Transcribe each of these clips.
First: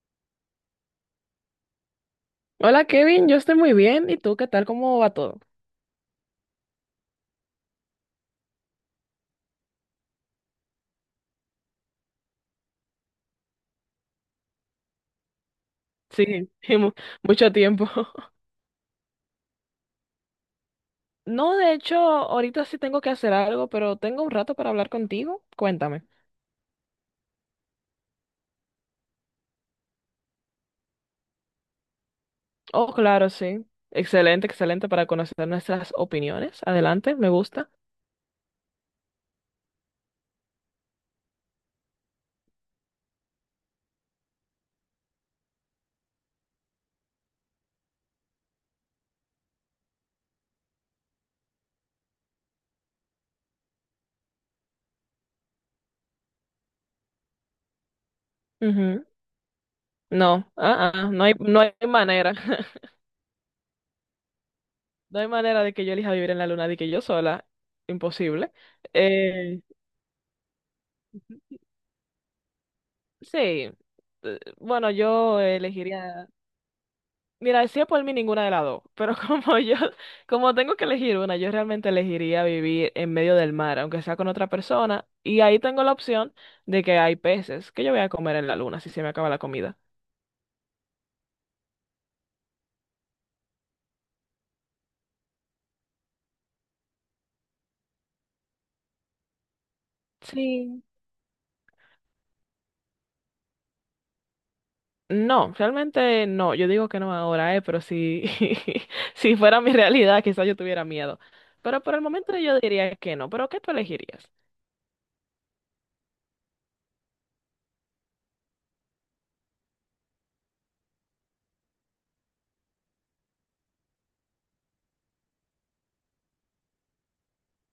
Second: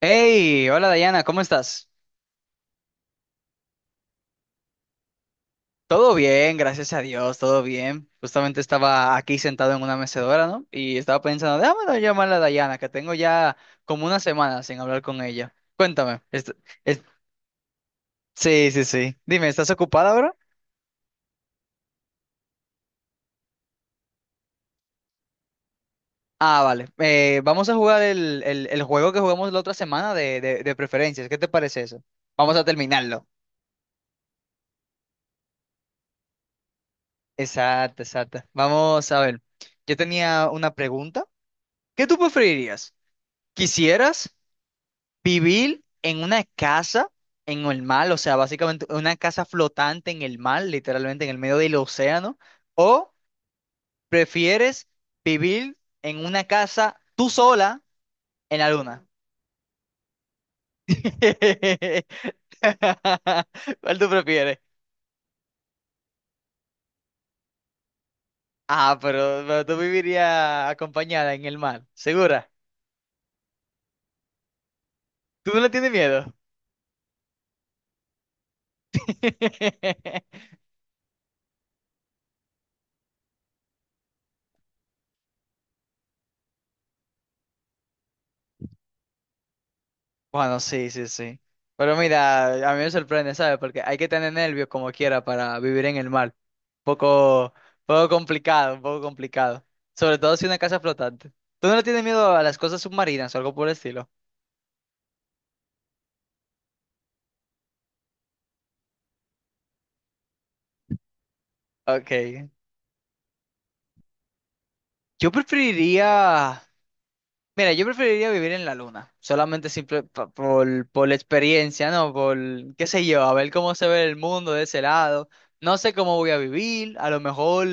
Hey, hola Dayana, ¿cómo estás? Hola Kevin, yo estoy muy bien. ¿Y tú qué tal? ¿Cómo va todo? Todo bien, gracias a Dios, todo bien. Justamente estaba aquí sentado en una mecedora, ¿no? Y estaba pensando, déjame llamar a Dayana, que tengo ya como una semana sin hablar con ella. Cuéntame. Sí, mu- est- mucho tiempo. sí, sí, sí. Dime, ¿estás ocupada ahora? No, de hecho, ahorita sí tengo que hacer algo, pero tengo un rato para hablar contigo. Cuéntame. Ah, vale. Vamos a jugar el juego que jugamos la otra semana de preferencias. ¿Qué te parece eso? Vamos a Oh, terminarlo. claro, sí. Excelente, excelente para conocer nuestras opiniones. Adelante, me gusta. Exacto, exacto. Vamos a ver. Yo tenía una pregunta. ¿Qué tú preferirías? ¿Quisieras? Vivir en una casa en el mar, o sea, básicamente una casa flotante en el mar, literalmente en el medio del océano, o prefieres vivir en una casa tú sola en la luna. Ujú. No, ah, ah, no hay manera. ¿Cuál tú prefieres? No hay manera de que yo elija vivir en la luna de que yo sola. Imposible. Ah, pero, Eh, pero tú vivirías acompañada en el mar, ¿segura? sí, bueno, yo ¿Tú no le tienes elegiría. miedo? Mira, si es por mí ninguna de las dos, pero como yo, como tengo que elegir una, yo realmente elegiría vivir en medio del mar, aunque sea con otra persona, y ahí tengo la opción de que hay peces que yo voy a comer en la luna si se me acaba la comida. Bueno, sí, sí, sí. Pero mira, a mí me sorprende, ¿sabes? Porque hay que tener nervios como quiera para vivir en el mar. Poco, un poco complicado. Sobre todo si una casa Sí. flotante. ¿Tú no le tienes miedo a las cosas submarinas o algo por el estilo? No, realmente no, yo digo que no ahora, pero si, si fuera mi realidad, quizás yo tuviera miedo. Pero por el momento Ok. yo diría que no, pero ¿qué tú elegirías? Yo preferiría. Mira, yo preferiría vivir en la luna. Solamente simple por la experiencia, ¿no? Por, qué sé yo, a ver cómo se ve el mundo de ese lado. No sé cómo voy a vivir. A lo mejor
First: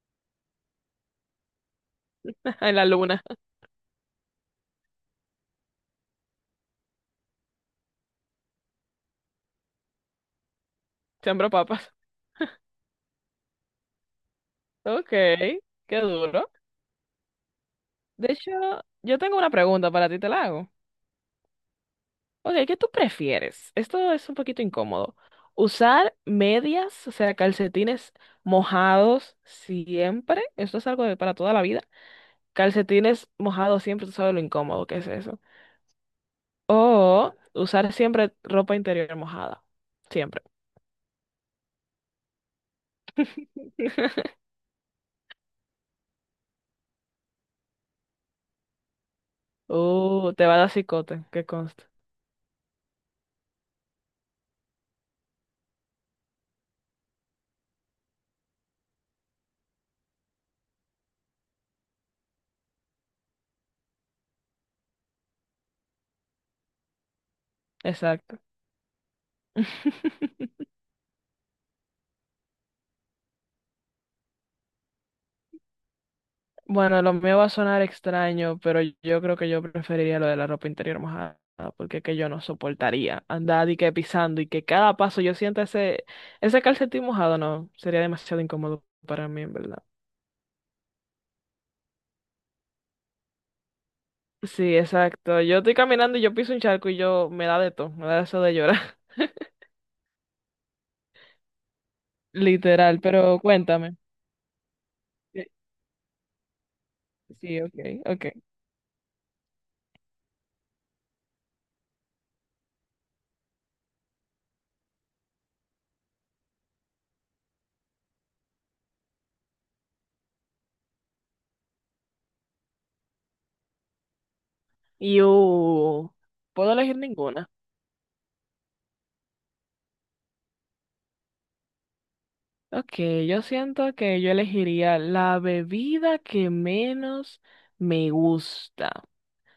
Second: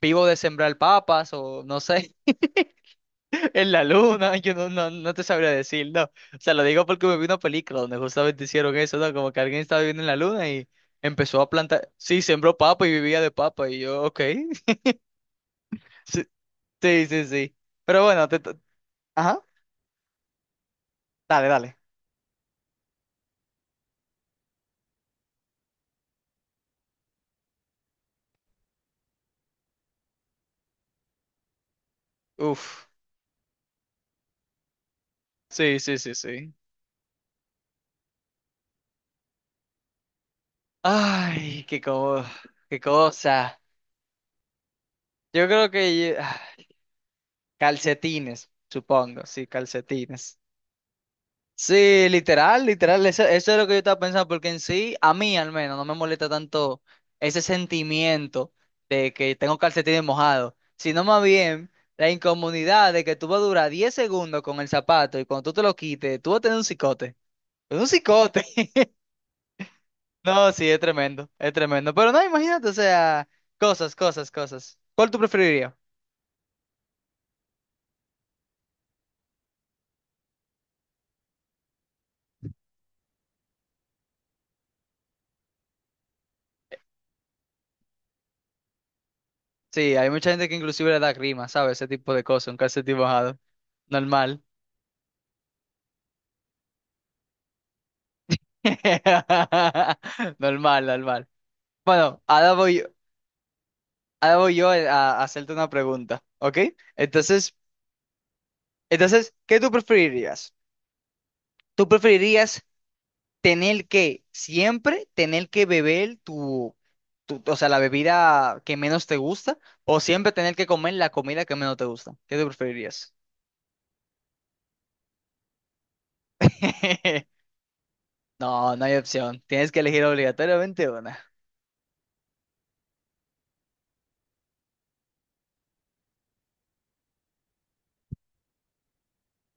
vivo de sembrar papas o no sé. En la luna, En la luna, yo no te sabría decir, no. O sea, lo digo porque me vi una película donde justamente hicieron eso, ¿no? Como que alguien estaba viviendo en la luna y empezó a sembro plantar. papas. Sí, sembró papa y vivía de papa. Y yo, ok. Ok, qué Sí, duro. sí, sí, sí. Pero bueno, De hecho, yo tengo ajá. una pregunta para ti, te la hago. Dale, dale. Ok, ¿qué tú prefieres? Esto es un poquito incómodo. Usar medias, o sea, calcetines mojados siempre. Esto es algo de para toda la vida. Uf. Calcetines mojados siempre, tú sabes lo incómodo que es eso. Sí, sí, sí, sí. O usar siempre ropa interior mojada. Siempre. Ay, qué cosa. Yo creo que... ah, calcetines, supongo. Sí, calcetines. te va a dar cicote, que consta. Sí, literal, literal, eso es lo que yo estaba pensando, porque en sí, a mí al menos, no me molesta tanto ese sentimiento de que tengo calcetines mojados, sino más bien la incomodidad de que tú vas a durar 10 segundos con el zapato y cuando tú te lo quites, tú vas a tener un cicote. Un Exacto. cicote. No, sí, es tremendo, es tremendo. Pero no, imagínate, o sea, cosas, cosas, cosas. ¿Cuál tú preferirías? Bueno, lo mío va a sonar extraño, pero yo creo que yo preferiría lo de la ropa interior mojada, porque es que yo no soportaría andar y que pisando y que cada paso yo sienta ese, ese calcetín mojado, no, sería demasiado incómodo para mí, en verdad. Sí, hay mucha gente que inclusive le da grima, ¿sabes? Ese tipo de cosas, un calcetín mojado. Normal. Sí, exacto. Yo estoy caminando y yo piso un charco y yo me da de todo, me da eso de llorar, Normal, normal. Bueno, ahora voy, literal, pero cuéntame. ahora voy yo, a, Eh, hacerte una pregunta, ¿ok? Entonces, Sí, ok, ok. entonces, ¿qué tú preferirías? ¿Tú preferirías tener que siempre tener que beber o sea, la bebida que menos te gusta o siempre tener que comer la comida que menos te gusta? ¿Qué tú preferirías? Y uh, ¿Puedo elegir ninguna? No, no hay opción. Tienes que elegir obligatoriamente una. Ok, yo siento que yo elegiría la bebida que menos me gusta.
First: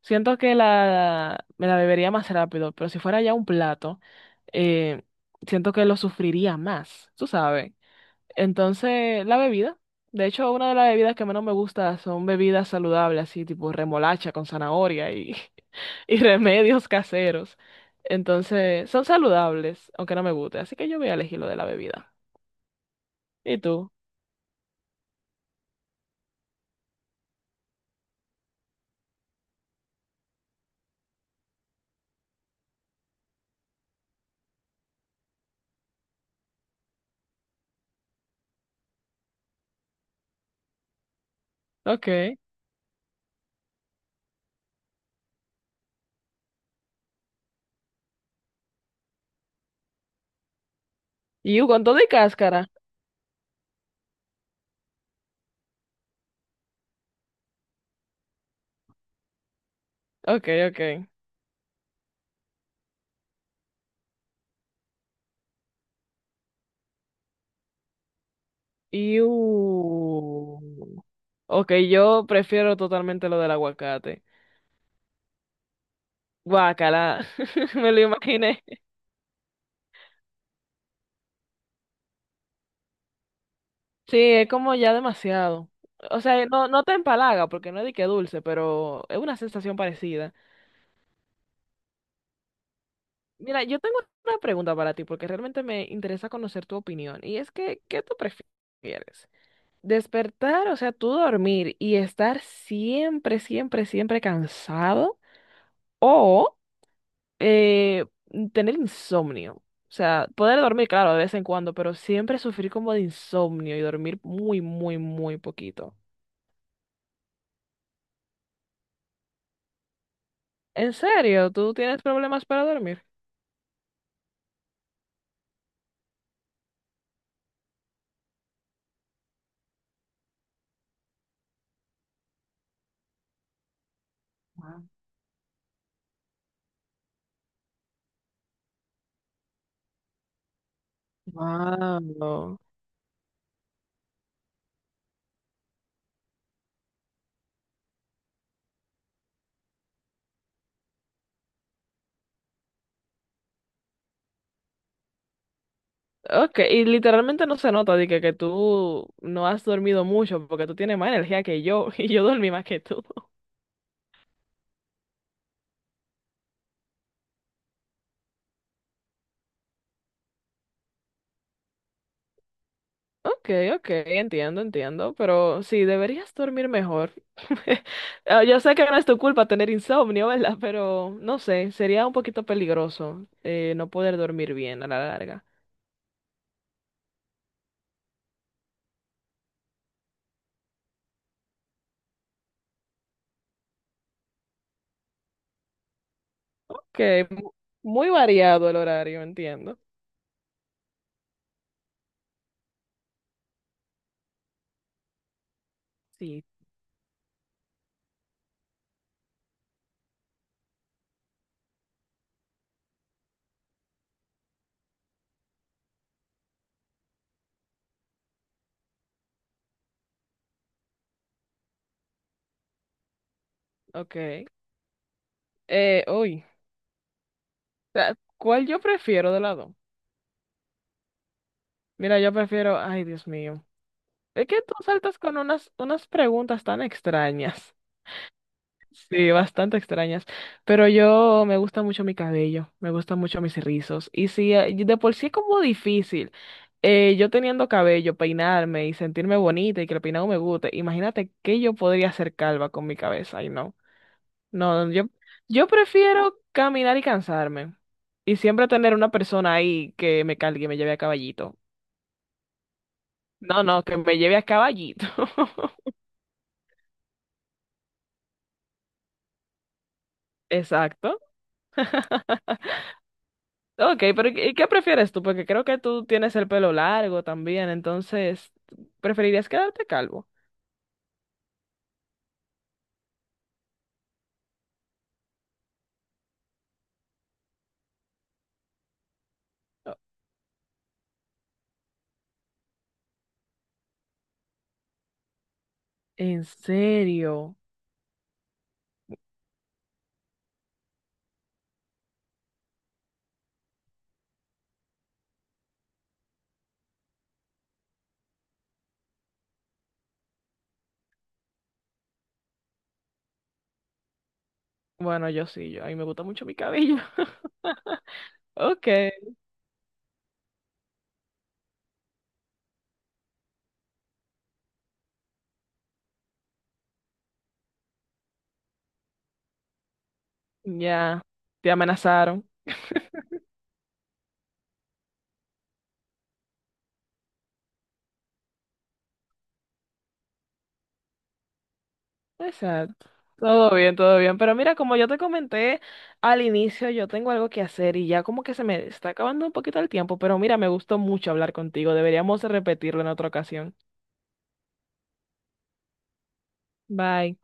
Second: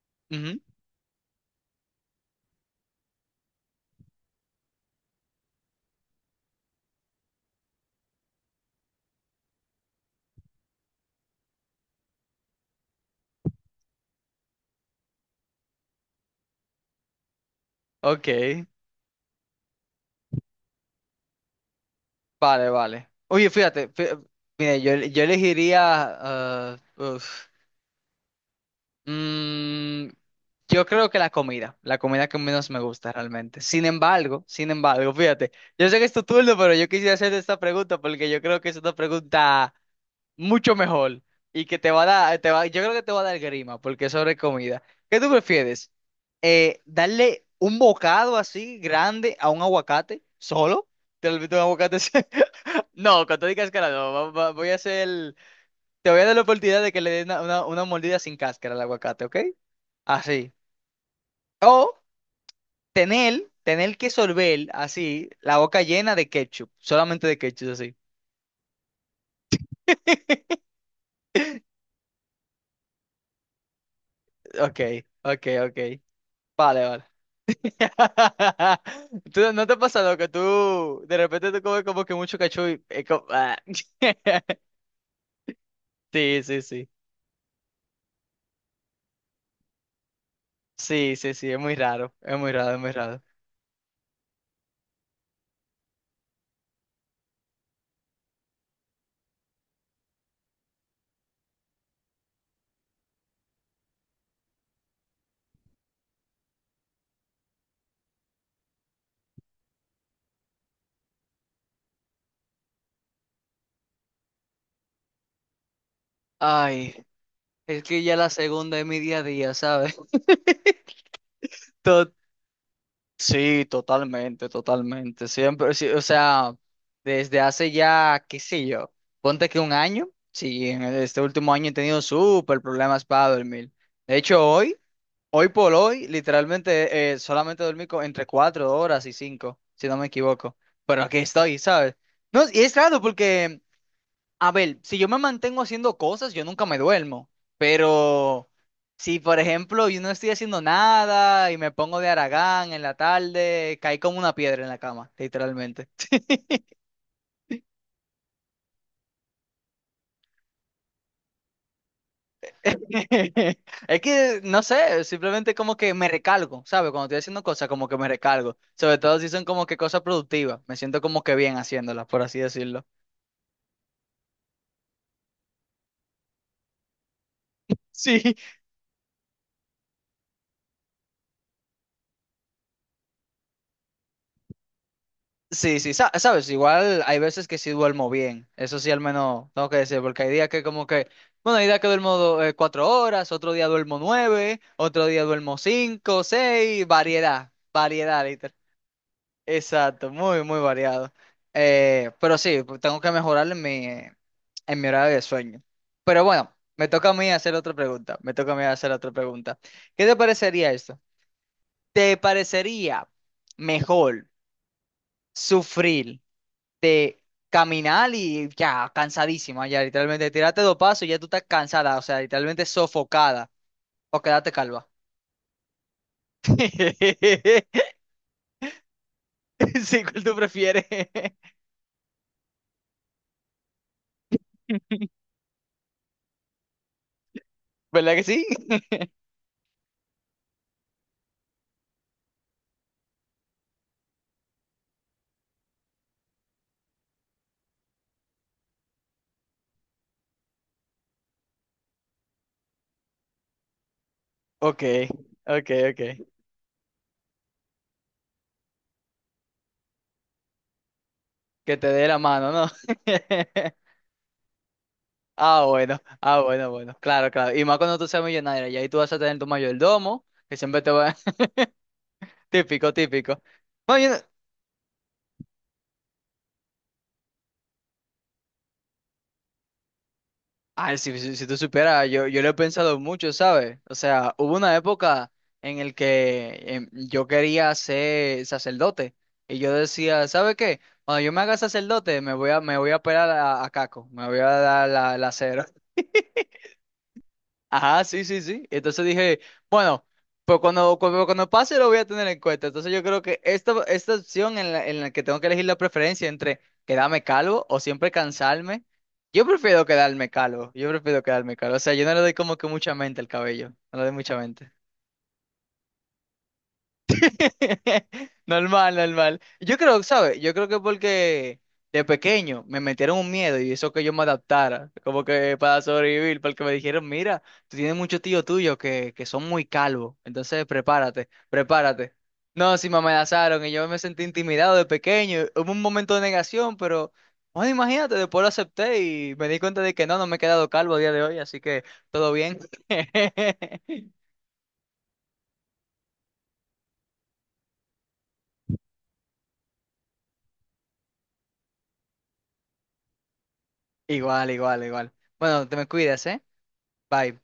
Siento que Ujú. la, me la bebería más rápido, pero si fuera ya un plato, eh, siento que lo sufriría más, tú sabes. Entonces, la bebida. De hecho, una de las bebidas que menos me gusta son bebidas saludables, así tipo remolacha con zanahoria y, y remedios caseros. Ok. Entonces, son saludables, aunque no me guste. Así que yo voy a elegir lo de la bebida. Vale, vale. Oye, ¿Y tú? fíjate, mira, yo elegiría... ah, uf, mm, yo creo que la comida que menos me gusta realmente. Sin embargo, fíjate, yo sé que es tu turno, pero yo quisiera hacerte esta pregunta porque yo creo que es una pregunta mucho mejor y que te va a Ok. dar, te va, yo creo que te va a dar grima porque es sobre comida. ¿Qué tú prefieres? ¿Darle un bocado así grande a un aguacate solo? ¿Te lo invito un Iu con aguacate? todo y ¿Así? cáscara. No, cuando digas cáscara no, voy a hacer, te voy a dar la oportunidad de que le des una mordida sin cáscara al aguacate, ¿ok? Ok, Así. ok. O tener que sorber así la boca llena de ketchup, solamente de ketchup así. Iu. Ok, yo prefiero totalmente lo del aguacate. Ok, ok, ok. Vale, vale. Guácala, me lo imaginé. Tú, ¿no te pasa lo que tú de repente tú comes como que mucho cachú y es como? Sí, es como ya demasiado. O Sí, sea, sí, no, no sí. te empalaga porque no es de que dulce, pero es una sensación parecida. Sí, sí, sí, es muy raro. Es muy raro, es muy raro. Mira, yo tengo una pregunta para ti porque realmente me interesa conocer tu opinión. Y es que, ¿qué tú prefieres? ¿Despertar, o sea, tú dormir y estar siempre, siempre, siempre cansado? ¿O Eh, tener insomnio? O sea, poder dormir, claro, de vez en cuando, pero siempre sufrir como de insomnio y dormir muy, muy, muy poquito. Ay, es que ya la segunda es mi día a día, ¿sabes? ¿En serio? ¿Tú tienes To- problemas para dormir? sí, totalmente, totalmente. Siempre, sí, o sea, desde hace ya, qué sé yo, ponte que un año. Sí, en este último año he tenido súper problemas para dormir. De hecho, hoy. Hoy por hoy, literalmente, solamente dormí entre 4 horas y 5, si no me equivoco. Pero aquí estoy, ¿sabes? No, Wow. y es raro porque, a ver, si yo me mantengo haciendo cosas, yo nunca me duermo. Pero si, por ejemplo, yo no estoy haciendo nada y me pongo de haragán en la tarde, caí como una piedra en la cama, literalmente. Ok, y literalmente no se nota de que tú no has dormido mucho porque tú tienes más energía que yo y yo dormí más que tú. Es que, no sé, simplemente como que me recargo, ¿sabes? Cuando estoy haciendo cosas, como que me recargo. Sobre todo si son como que cosas productivas. Me siento como que bien haciéndolas, por así decirlo. Ok, ok, entiendo, entiendo, pero sí, deberías dormir mejor. Sí, Ah, yo sé que no es tu culpa tener insomnio, ¿verdad? Pero no sé, sería un poquito peligroso, no poder dormir bien a la larga. sí, sí, sabes, igual hay veces que sí duermo bien. Eso sí, al menos tengo que decir, porque hay días que como que, bueno, hay días que duermo 4 horas, otro día duermo 9, otro día duermo 5, 6, Ok, variedad, mu- muy variedad. variado el horario, entiendo. Exacto, muy, muy variado. Pero sí, pues, tengo que mejorar en mi horario de sueño. Pero Sí, bueno, me toca a mí hacer otra pregunta. Me toca a mí hacer otra pregunta. ¿Qué te parecería esto? ¿Te parecería mejor sufrir de caminar y ya cansadísima, ya literalmente tirarte dos pasos y ya tú estás cansada, o sea, literalmente sofocada o ok. quedarte calva? Uy, ah, ¿cuál yo prefiero de lado? Sí, ¿cuál tú prefieres? Mira, yo prefiero, ay, Dios mío. Es que tú saltas con unas, unas preguntas tan extrañas. ¿Verdad que sí? Sí, bastante extrañas. Pero yo me gusta mucho mi cabello, me gustan mucho mis rizos. Y si de por sí es como difícil, yo teniendo cabello, peinarme y sentirme bonita y que el peinado me guste, imagínate que yo podría hacer calva con mi cabeza. Y no, Ok, no, yo ok, ok. prefiero caminar y cansarme. Y siempre tener una persona ahí que me cargue y me lleve a caballito. Que te dé la mano, ¿no? No, no, que me lleve a caballito. Ah, bueno, ah, bueno, bueno. Claro, claro. Y más cuando tú seas millonario, y ahí tú vas a tener tu mayordomo, que siempre te va. Exacto. Típico, típico. Ok, Bueno, yo no- pero ¿y qué prefieres tú? Porque creo que tú tienes el pelo largo también, entonces, ¿preferirías quedarte calvo? ay, si tú supieras, yo lo he pensado mucho, ¿sabes? O sea, hubo una época en el que yo quería ser sacerdote. Y yo Oh, decía, ¿sabe qué? Cuando yo me haga sacerdote, me voy a operar a Caco, me voy a dar la cero. ¿en serio? Ajá, sí, sí, sí. Entonces dije, bueno, pues cuando pase lo voy a tener en cuenta. Entonces yo creo que esta opción en la que tengo que elegir la preferencia entre quedarme calvo o siempre cansarme, yo prefiero quedarme calvo. Yo prefiero quedarme calvo. O sea, yo no le doy como que mucha mente al cabello. No le doy mucha mente. Bueno, yo sí, yo, a mí me gusta mucho mi cabello. Ok, Normal, normal. Yo creo, ¿sabes? Yo creo que porque de pequeño me metieron un miedo y eso que yo me adaptara, como que para sobrevivir, porque me dijeron, mira, tú tienes muchos tíos tuyos que son muy calvos, entonces ya, prepárate, te prepárate. amenazaron. No, sí me amenazaron y yo me sentí intimidado de pequeño. Hubo un momento de negación, pero, bueno, imagínate, después lo acepté y me di cuenta de que no me he quedado calvo a día de hoy, así que todo bien. Exacto. Todo bien, todo bien. Pero mira, como yo te comenté al inicio, yo tengo algo que hacer y ya como que se me está acabando un poquito el tiempo, pero mira, me gustó mucho hablar contigo. Deberíamos repetirlo en otra ocasión. Igual, igual, igual. Bueno, te me cuidas, ¿eh? Bye. Bye.